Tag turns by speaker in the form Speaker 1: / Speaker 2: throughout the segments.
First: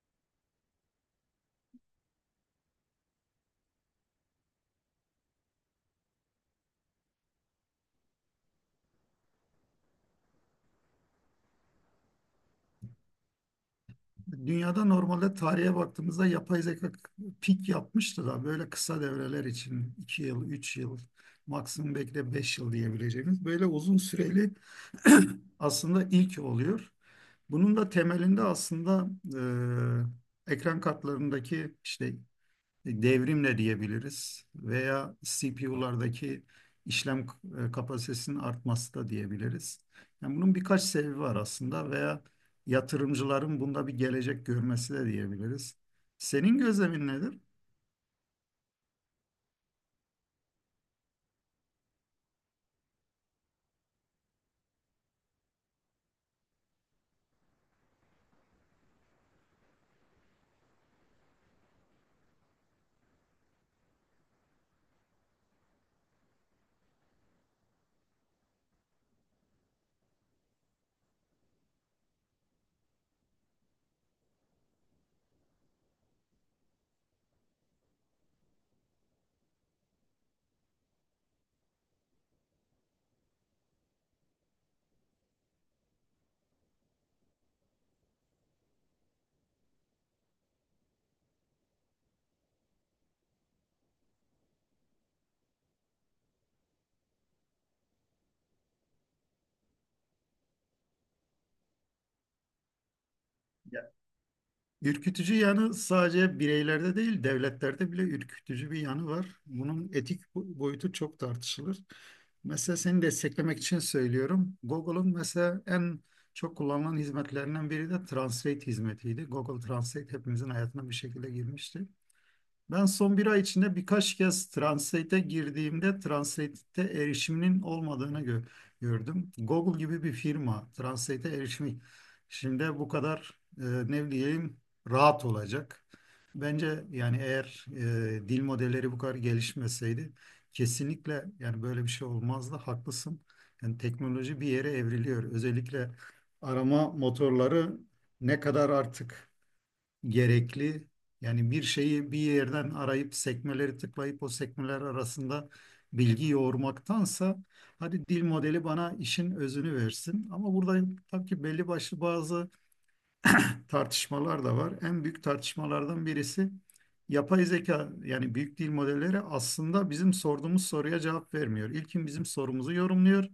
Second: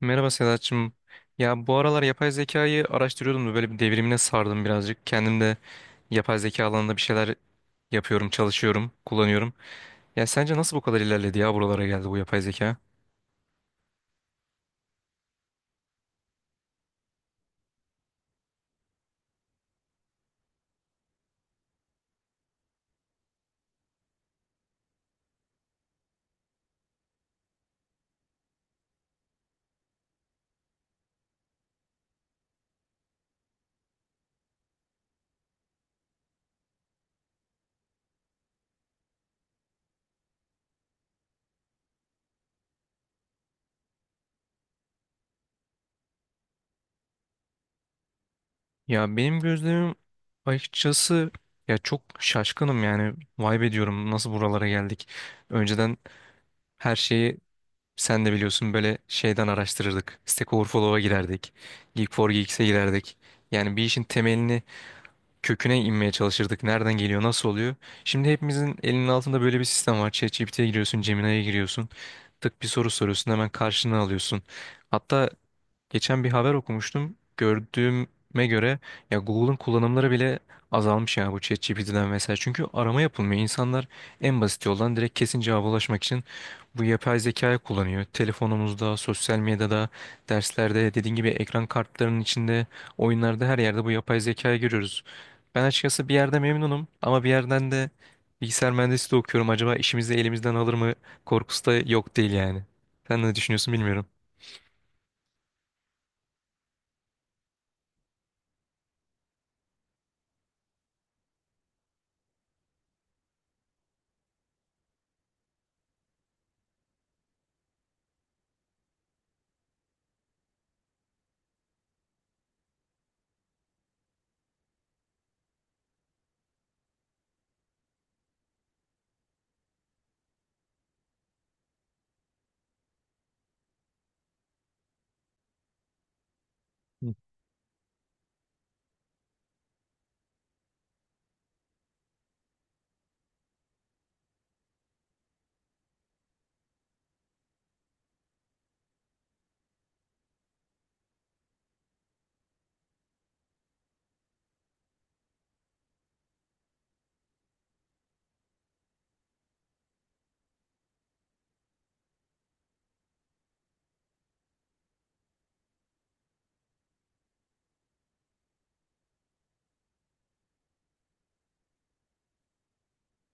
Speaker 1: Merhaba Sedat'cığım. Ya bu aralar yapay zekayı araştırıyordum da böyle bir devrimine sardım birazcık. Kendim de yapay zeka alanında bir şeyler yapıyorum, çalışıyorum, kullanıyorum. Ya sence nasıl bu kadar ilerledi ya buralara geldi bu yapay zeka?
Speaker 2: Dünyada normalde tarihe baktığımızda yapay zeka pik yapmıştı da böyle kısa devreler için 2 yıl, 3 yıl, maksimum belki de 5 yıl diyebileceğimiz böyle uzun süreli aslında ilk oluyor. Bunun da temelinde aslında ekran kartlarındaki işte devrimle diyebiliriz veya CPU'lardaki işlem kapasitesinin artması da diyebiliriz. Yani bunun birkaç sebebi var aslında veya yatırımcıların bunda bir gelecek görmesi de diyebiliriz. Senin gözlemin nedir?
Speaker 1: Ya benim gözlemim açıkçası ya çok şaşkınım yani. Vay be diyorum nasıl buralara geldik. Önceden her şeyi sen de biliyorsun böyle şeyden araştırırdık. Stack Overflow'a girerdik. Geek4Geeks'e girerdik. Yani bir işin temelini köküne inmeye çalışırdık. Nereden geliyor, nasıl oluyor? Şimdi hepimizin elinin altında böyle bir sistem var. ChatGPT'ye giriyorsun, Gemini'ye giriyorsun. Tık bir soru soruyorsun, hemen karşına alıyorsun. Hatta geçen bir haber okumuştum. Gördüğüme göre ya Google'ın kullanımları bile azalmış ya bu ChatGPT'den vesaire. Çünkü arama yapılmıyor. İnsanlar en basit yoldan direkt kesin cevaba ulaşmak için bu yapay zekayı kullanıyor. Telefonumuzda, sosyal medyada, derslerde, dediğin gibi ekran kartlarının içinde, oyunlarda her yerde bu yapay zekayı görüyoruz. Ben açıkçası bir yerde memnunum ama bir yerden de bilgisayar mühendisliği okuyorum. Acaba işimizi elimizden alır mı korkusu da yok değil yani. Sen ne düşünüyorsun bilmiyorum.
Speaker 2: Ürkütücü yanı sadece bireylerde değil, devletlerde bile ürkütücü bir yanı var. Bunun boyutu çok tartışılır. Mesela seni desteklemek için söylüyorum. Google'un mesela en çok kullanılan hizmetlerinden biri de Translate hizmetiydi. Google Translate hepimizin hayatına bir şekilde girmişti. Ben son bir ay içinde birkaç kez Translate'e girdiğimde Translate'te erişiminin olmadığını gördüm. Google gibi bir firma Translate'e erişimi şimdi bu kadar ne diyeyim rahat olacak. Bence yani eğer dil modelleri bu kadar gelişmeseydi kesinlikle yani böyle bir şey olmazdı. Haklısın. Yani teknoloji bir yere evriliyor. Özellikle arama motorları ne kadar artık gerekli. Yani bir şeyi bir yerden arayıp sekmeleri tıklayıp o sekmeler arasında bilgi yoğurmaktansa hadi dil modeli bana işin özünü versin. Ama burada tabii ki belli başlı bazı tartışmalar da var. En büyük tartışmalardan birisi yapay zeka yani büyük dil modelleri aslında bizim sorduğumuz soruya cevap vermiyor. İlkin bizim sorumuzu yorumluyor.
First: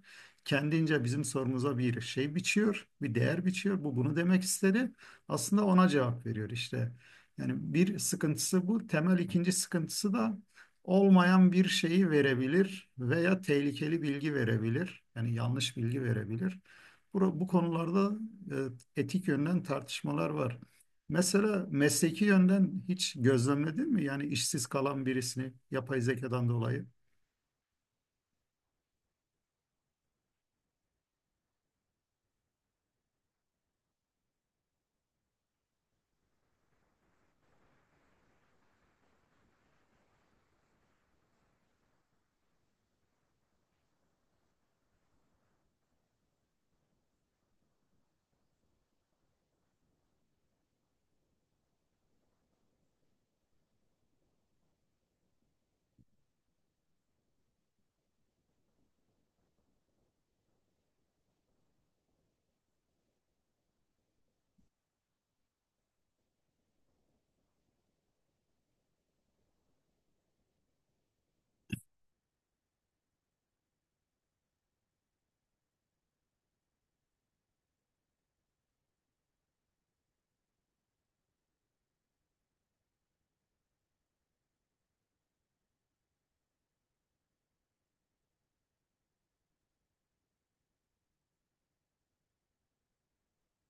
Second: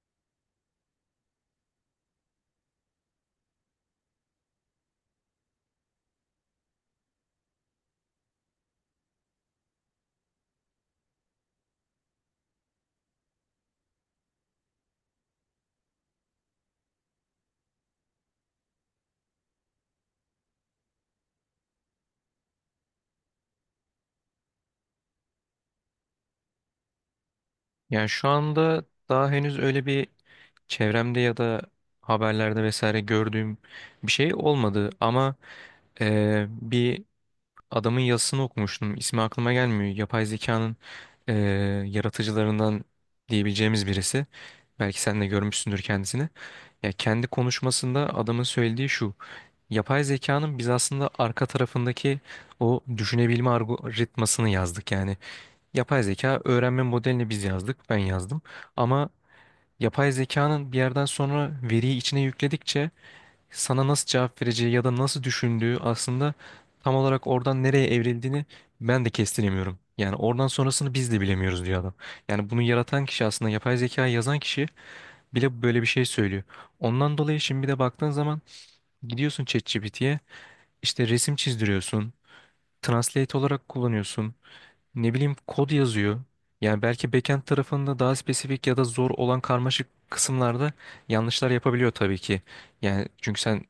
Speaker 2: Kendince bizim sorumuza bir şey biçiyor, bir değer biçiyor. Bu bunu demek istedi. Aslında ona cevap veriyor işte. Yani bir sıkıntısı bu. Temel ikinci sıkıntısı da olmayan bir şeyi verebilir veya tehlikeli bilgi verebilir. Yani yanlış bilgi verebilir. Bu konularda etik yönden tartışmalar var. Mesela mesleki yönden hiç gözlemledin mi? Yani işsiz kalan birisini yapay zekadan dolayı.
Speaker 1: Yani şu anda daha henüz öyle bir çevremde ya da haberlerde vesaire gördüğüm bir şey olmadı ama bir adamın yazısını okumuştum. İsmi aklıma gelmiyor. Yapay zekanın eee, yaratıcılarından diyebileceğimiz birisi. Belki sen de görmüşsündür kendisini. Ya kendi konuşmasında adamın söylediği şu. Yapay zekanın biz aslında arka tarafındaki o düşünebilme algoritmasını yazdık. Yani yapay zeka öğrenme modelini biz yazdık, ben yazdım. Ama yapay zekanın bir yerden sonra veriyi içine yükledikçe sana nasıl cevap vereceği ya da nasıl düşündüğü aslında tam olarak oradan nereye evrildiğini ben de kestiremiyorum. Yani oradan sonrasını biz de bilemiyoruz diyor adam. Yani bunu yaratan kişi aslında yapay zekayı yazan kişi bile böyle bir şey söylüyor. Ondan dolayı şimdi bir de baktığın zaman gidiyorsun ChatGPT'ye işte resim çizdiriyorsun, translate olarak kullanıyorsun. Ne bileyim kod yazıyor. Yani belki backend tarafında daha spesifik ya da zor olan karmaşık kısımlarda yanlışlar yapabiliyor tabii ki. Yani çünkü sen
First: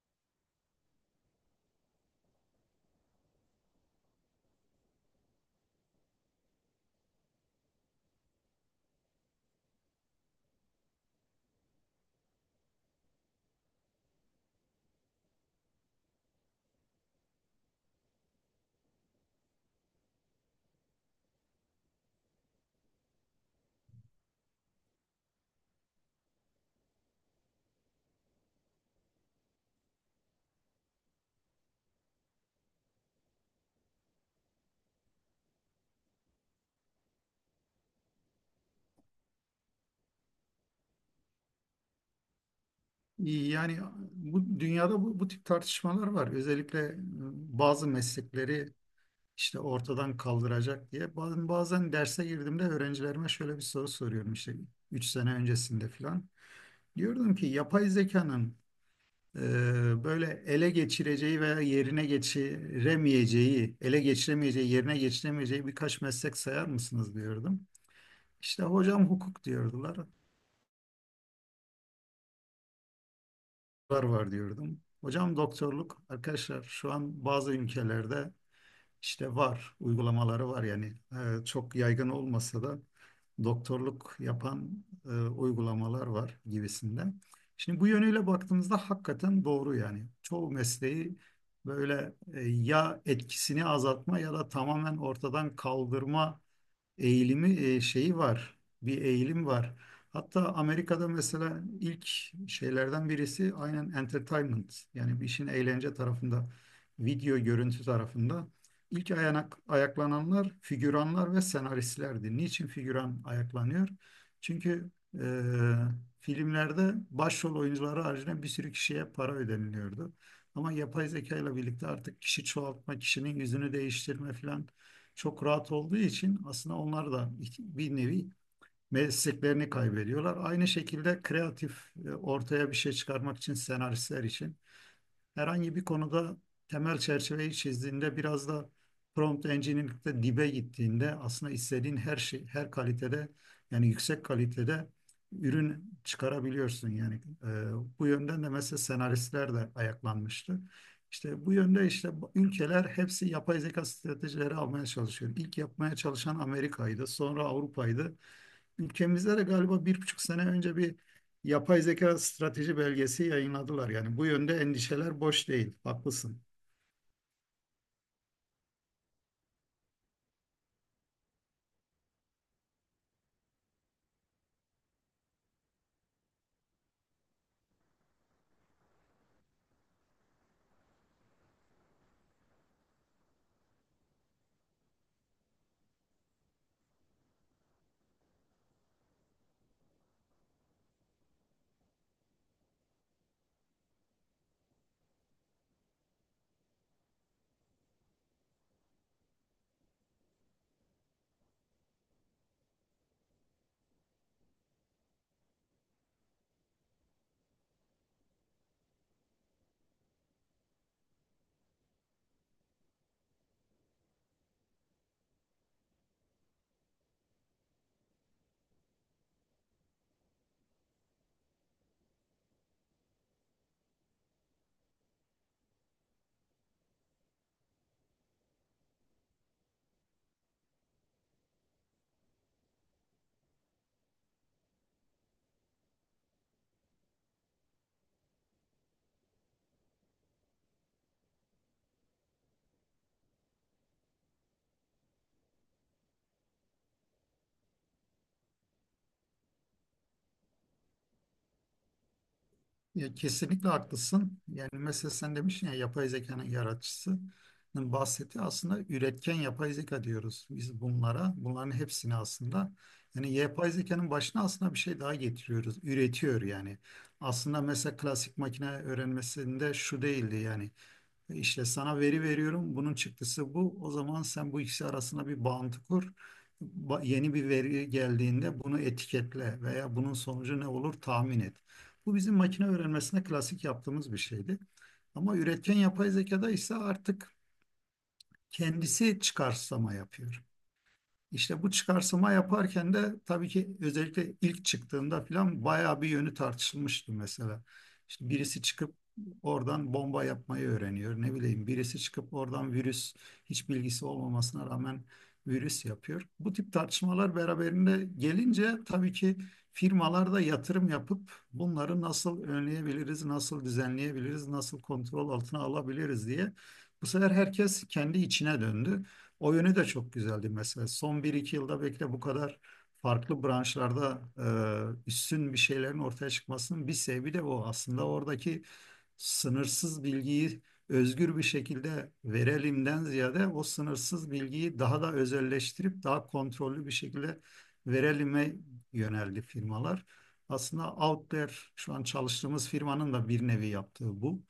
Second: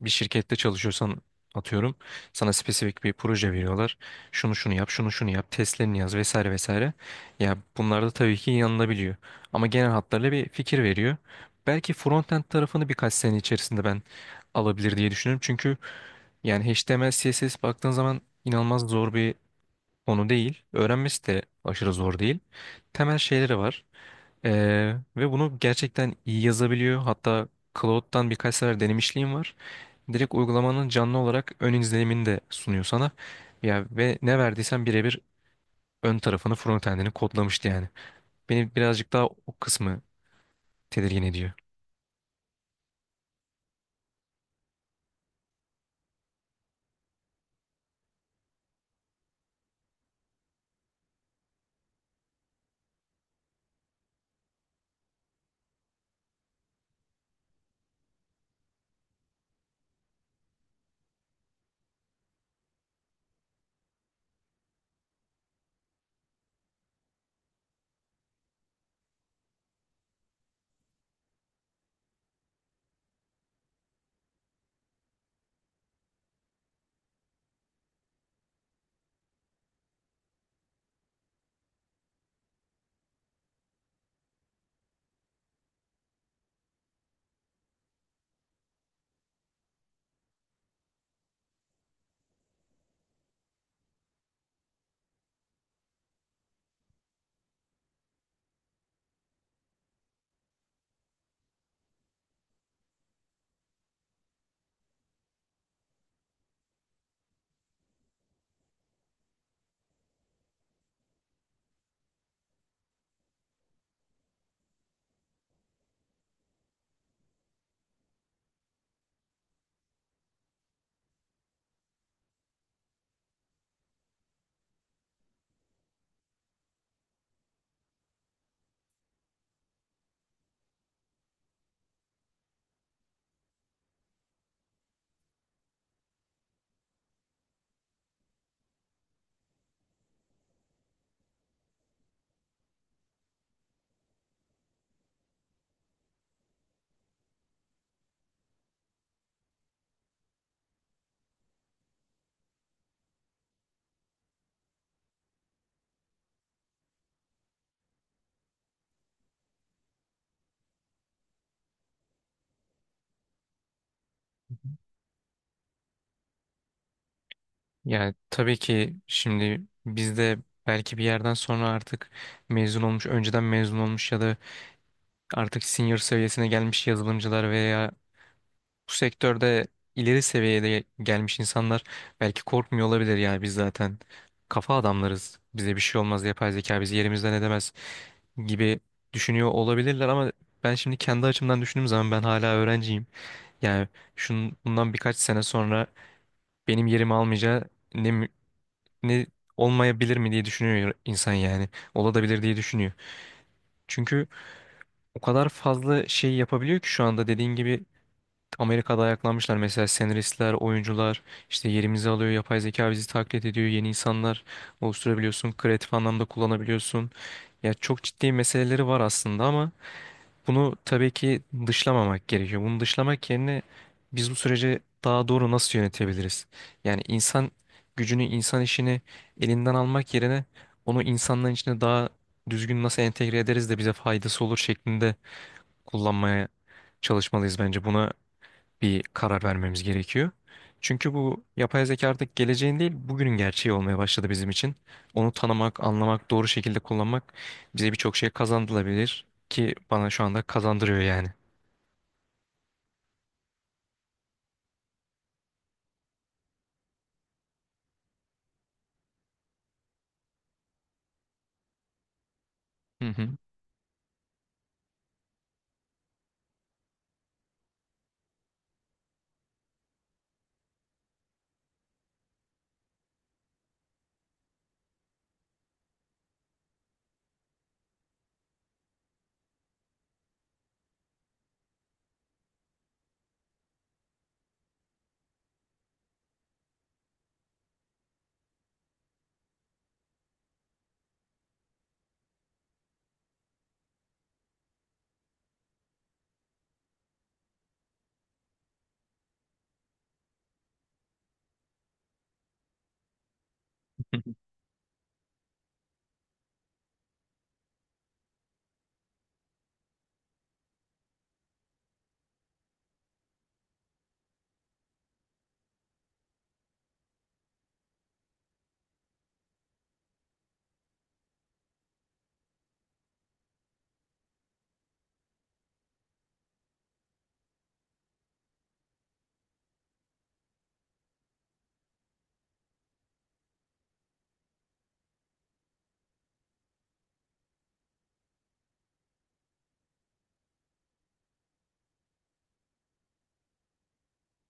Speaker 1: bir şirkette çalışıyorsan atıyorum sana spesifik bir proje veriyorlar. Şunu şunu yap, şunu şunu yap, testlerini yaz vesaire vesaire. Ya bunlarda tabii ki yanılabiliyor. Ama genel hatlarıyla bir fikir veriyor. Belki frontend tarafını birkaç sene içerisinde ben alabilir diye düşünüyorum. Çünkü yani HTML, CSS baktığın zaman inanılmaz zor bir onu değil. Öğrenmesi de aşırı zor değil. Temel şeyleri var. Ve bunu gerçekten iyi yazabiliyor. Hatta Cloud'dan birkaç sefer denemişliğim var. Direkt uygulamanın canlı olarak ön izlenimini de sunuyor sana. Ya ve ne verdiysen birebir ön tarafını, frontendini kodlamıştı yani. Beni birazcık daha o kısmı tedirgin ediyor.
Speaker 2: Yani bu dünyada bu tip tartışmalar var. Özellikle bazı meslekleri işte ortadan kaldıracak diye. Bazen derse girdiğimde öğrencilerime şöyle bir soru soruyorum işte 3 sene öncesinde falan. Diyordum ki yapay zekanın böyle ele geçireceği veya yerine geçiremeyeceği, ele geçiremeyeceği, yerine geçiremeyeceği birkaç meslek sayar mısınız diyordum. İşte hocam hukuk diyordular, var var diyordum. Hocam doktorluk, arkadaşlar şu an bazı ülkelerde İşte var, uygulamaları var yani. Çok yaygın olmasa da doktorluk yapan uygulamalar var gibisinden. Şimdi bu yönüyle baktığımızda hakikaten doğru yani. Çoğu mesleği böyle ya etkisini azaltma ya da tamamen ortadan kaldırma eğilimi şeyi var. Bir eğilim var. Hatta Amerika'da mesela ilk şeylerden birisi aynen entertainment. Yani bir işin eğlence tarafında, video görüntü tarafında ayaklananlar figüranlar ve senaristlerdi. Niçin figüran ayaklanıyor? Çünkü e, filmlerde başrol oyuncuları haricinde bir sürü kişiye para ödeniliyordu. Ama yapay zeka ile birlikte artık kişi çoğaltma, kişinin yüzünü değiştirme filan çok rahat olduğu için aslında onlar da bir nevi mesleklerini kaybediyorlar. Aynı şekilde kreatif ortaya bir şey çıkarmak için senaristler için herhangi bir konuda temel çerçeveyi çizdiğinde biraz da prompt engineering'de dibe gittiğinde aslında istediğin her şey her kalitede yani yüksek kalitede ürün çıkarabiliyorsun yani e, bu yönden de mesela senaristler de ayaklanmıştı. İşte bu yönde işte ülkeler hepsi yapay zeka stratejileri almaya çalışıyor. İlk yapmaya çalışan Amerika'ydı, sonra Avrupa'ydı. Ülkemizde de galiba bir buçuk sene önce bir yapay zeka strateji belgesi yayınladılar. Yani bu yönde endişeler boş değil. Haklısın.
Speaker 1: Yani tabii ki şimdi biz de belki bir yerden sonra artık mezun olmuş, önceden mezun olmuş ya da artık senior seviyesine gelmiş yazılımcılar veya bu sektörde ileri seviyede gelmiş insanlar belki korkmuyor olabilir yani biz zaten kafa adamlarız. Bize bir şey olmaz, yapay zeka bizi yerimizden edemez gibi düşünüyor olabilirler ama ben şimdi kendi açımdan düşündüğüm zaman ben hala öğrenciyim. Yani şunun bundan birkaç sene sonra benim yerimi almayacağı ne mü- ne olmayabilir mi diye düşünüyor insan yani. Olabilir diye düşünüyor. Çünkü o kadar fazla şey yapabiliyor ki şu anda dediğin gibi Amerika'da ayaklanmışlar mesela senaristler, oyuncular işte yerimizi alıyor, yapay zeka bizi taklit ediyor, yeni insanlar oluşturabiliyorsun, kreatif anlamda kullanabiliyorsun. Ya çok ciddi meseleleri var aslında ama bunu tabii ki dışlamamak gerekiyor. Bunu dışlamak yerine biz bu süreci daha doğru nasıl yönetebiliriz? Yani insan gücünü, insan işini elinden almak yerine onu insanların içine daha düzgün nasıl entegre ederiz de bize faydası olur şeklinde kullanmaya çalışmalıyız bence. Buna bir karar vermemiz gerekiyor. Çünkü bu yapay zeka artık geleceğin değil, bugünün gerçeği olmaya başladı bizim için. Onu tanımak, anlamak, doğru şekilde kullanmak bize birçok şey kazandırabilir ki bana şu anda kazandırıyor yani.
Speaker 2: Ya, kesinlikle haklısın. Yani mesela sen demiştin ya yapay zekanın yaratıcısının bahsettiği aslında üretken yapay zeka diyoruz biz bunlara. Bunların hepsini aslında
Speaker 1: Hı hı.
Speaker 2: yani yapay zekanın başına aslında bir şey daha getiriyoruz. Üretiyor yani. Aslında mesela klasik makine öğrenmesinde şu değildi yani. İşte sana veri veriyorum. Bunun çıktısı bu. O zaman sen bu ikisi arasında bir bağıntı kur. Yeni bir veri geldiğinde bunu etiketle veya bunun sonucu ne olur tahmin et. Bu bizim makine öğrenmesinde klasik yaptığımız bir şeydi. Ama üretken yapay zekada ise artık kendisi çıkarsama yapıyor. İşte bu çıkarsıma yaparken de tabii ki özellikle ilk çıktığında falan bayağı bir yönü tartışılmıştı mesela. İşte birisi çıkıp oradan bomba yapmayı öğreniyor. Ne bileyim birisi çıkıp oradan virüs hiç bilgisi olmamasına rağmen virüs yapıyor. Bu tip tartışmalar beraberinde gelince tabii ki firmalar da yatırım yapıp bunları nasıl önleyebiliriz, nasıl düzenleyebiliriz, nasıl kontrol altına alabiliriz diye bu sefer herkes kendi içine döndü. O yönü de çok güzeldi mesela. Son bir iki yılda belki de bu kadar farklı branşlarda üstün bir şeylerin ortaya çıkmasının bir sebebi de o. Aslında oradaki sınırsız bilgiyi özgür bir şekilde verelimden ziyade o sınırsız bilgiyi daha da özelleştirip daha kontrollü bir şekilde verelime yöneldi firmalar. Aslında Outlier şu an çalıştığımız firmanın da bir nevi yaptığı bu.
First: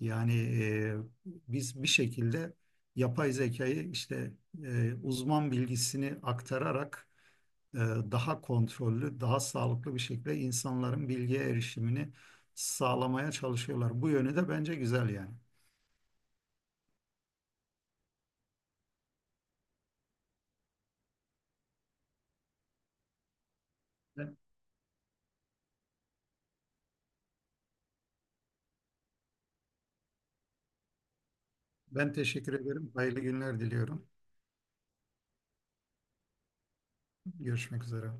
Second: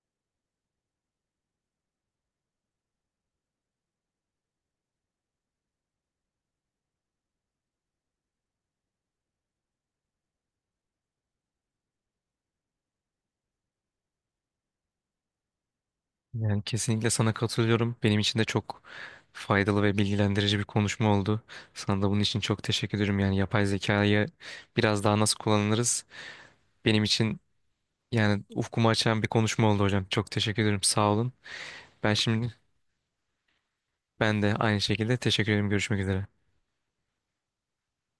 Speaker 2: Yani e, biz bir şekilde yapay zekayı işte uzman bilgisini aktararak daha kontrollü, daha sağlıklı bir şekilde insanların bilgiye erişimini sağlamaya çalışıyorlar. Bu yönü de bence güzel yani.
Speaker 1: Yani kesinlikle sana katılıyorum. Benim için de çok faydalı ve bilgilendirici bir konuşma oldu. Sana da bunun için çok teşekkür ederim. Yani yapay zekayı
Speaker 2: Ben,
Speaker 1: biraz daha nasıl kullanırız? Benim için yani ufkumu açan bir konuşma oldu hocam. Çok teşekkür ederim. Sağ olun.
Speaker 2: ben
Speaker 1: Ben
Speaker 2: teşekkür
Speaker 1: şimdi
Speaker 2: ederim. Hayırlı günler diliyorum.
Speaker 1: ben de aynı şekilde teşekkür ederim. Görüşmek üzere.
Speaker 2: Görüşmek üzere.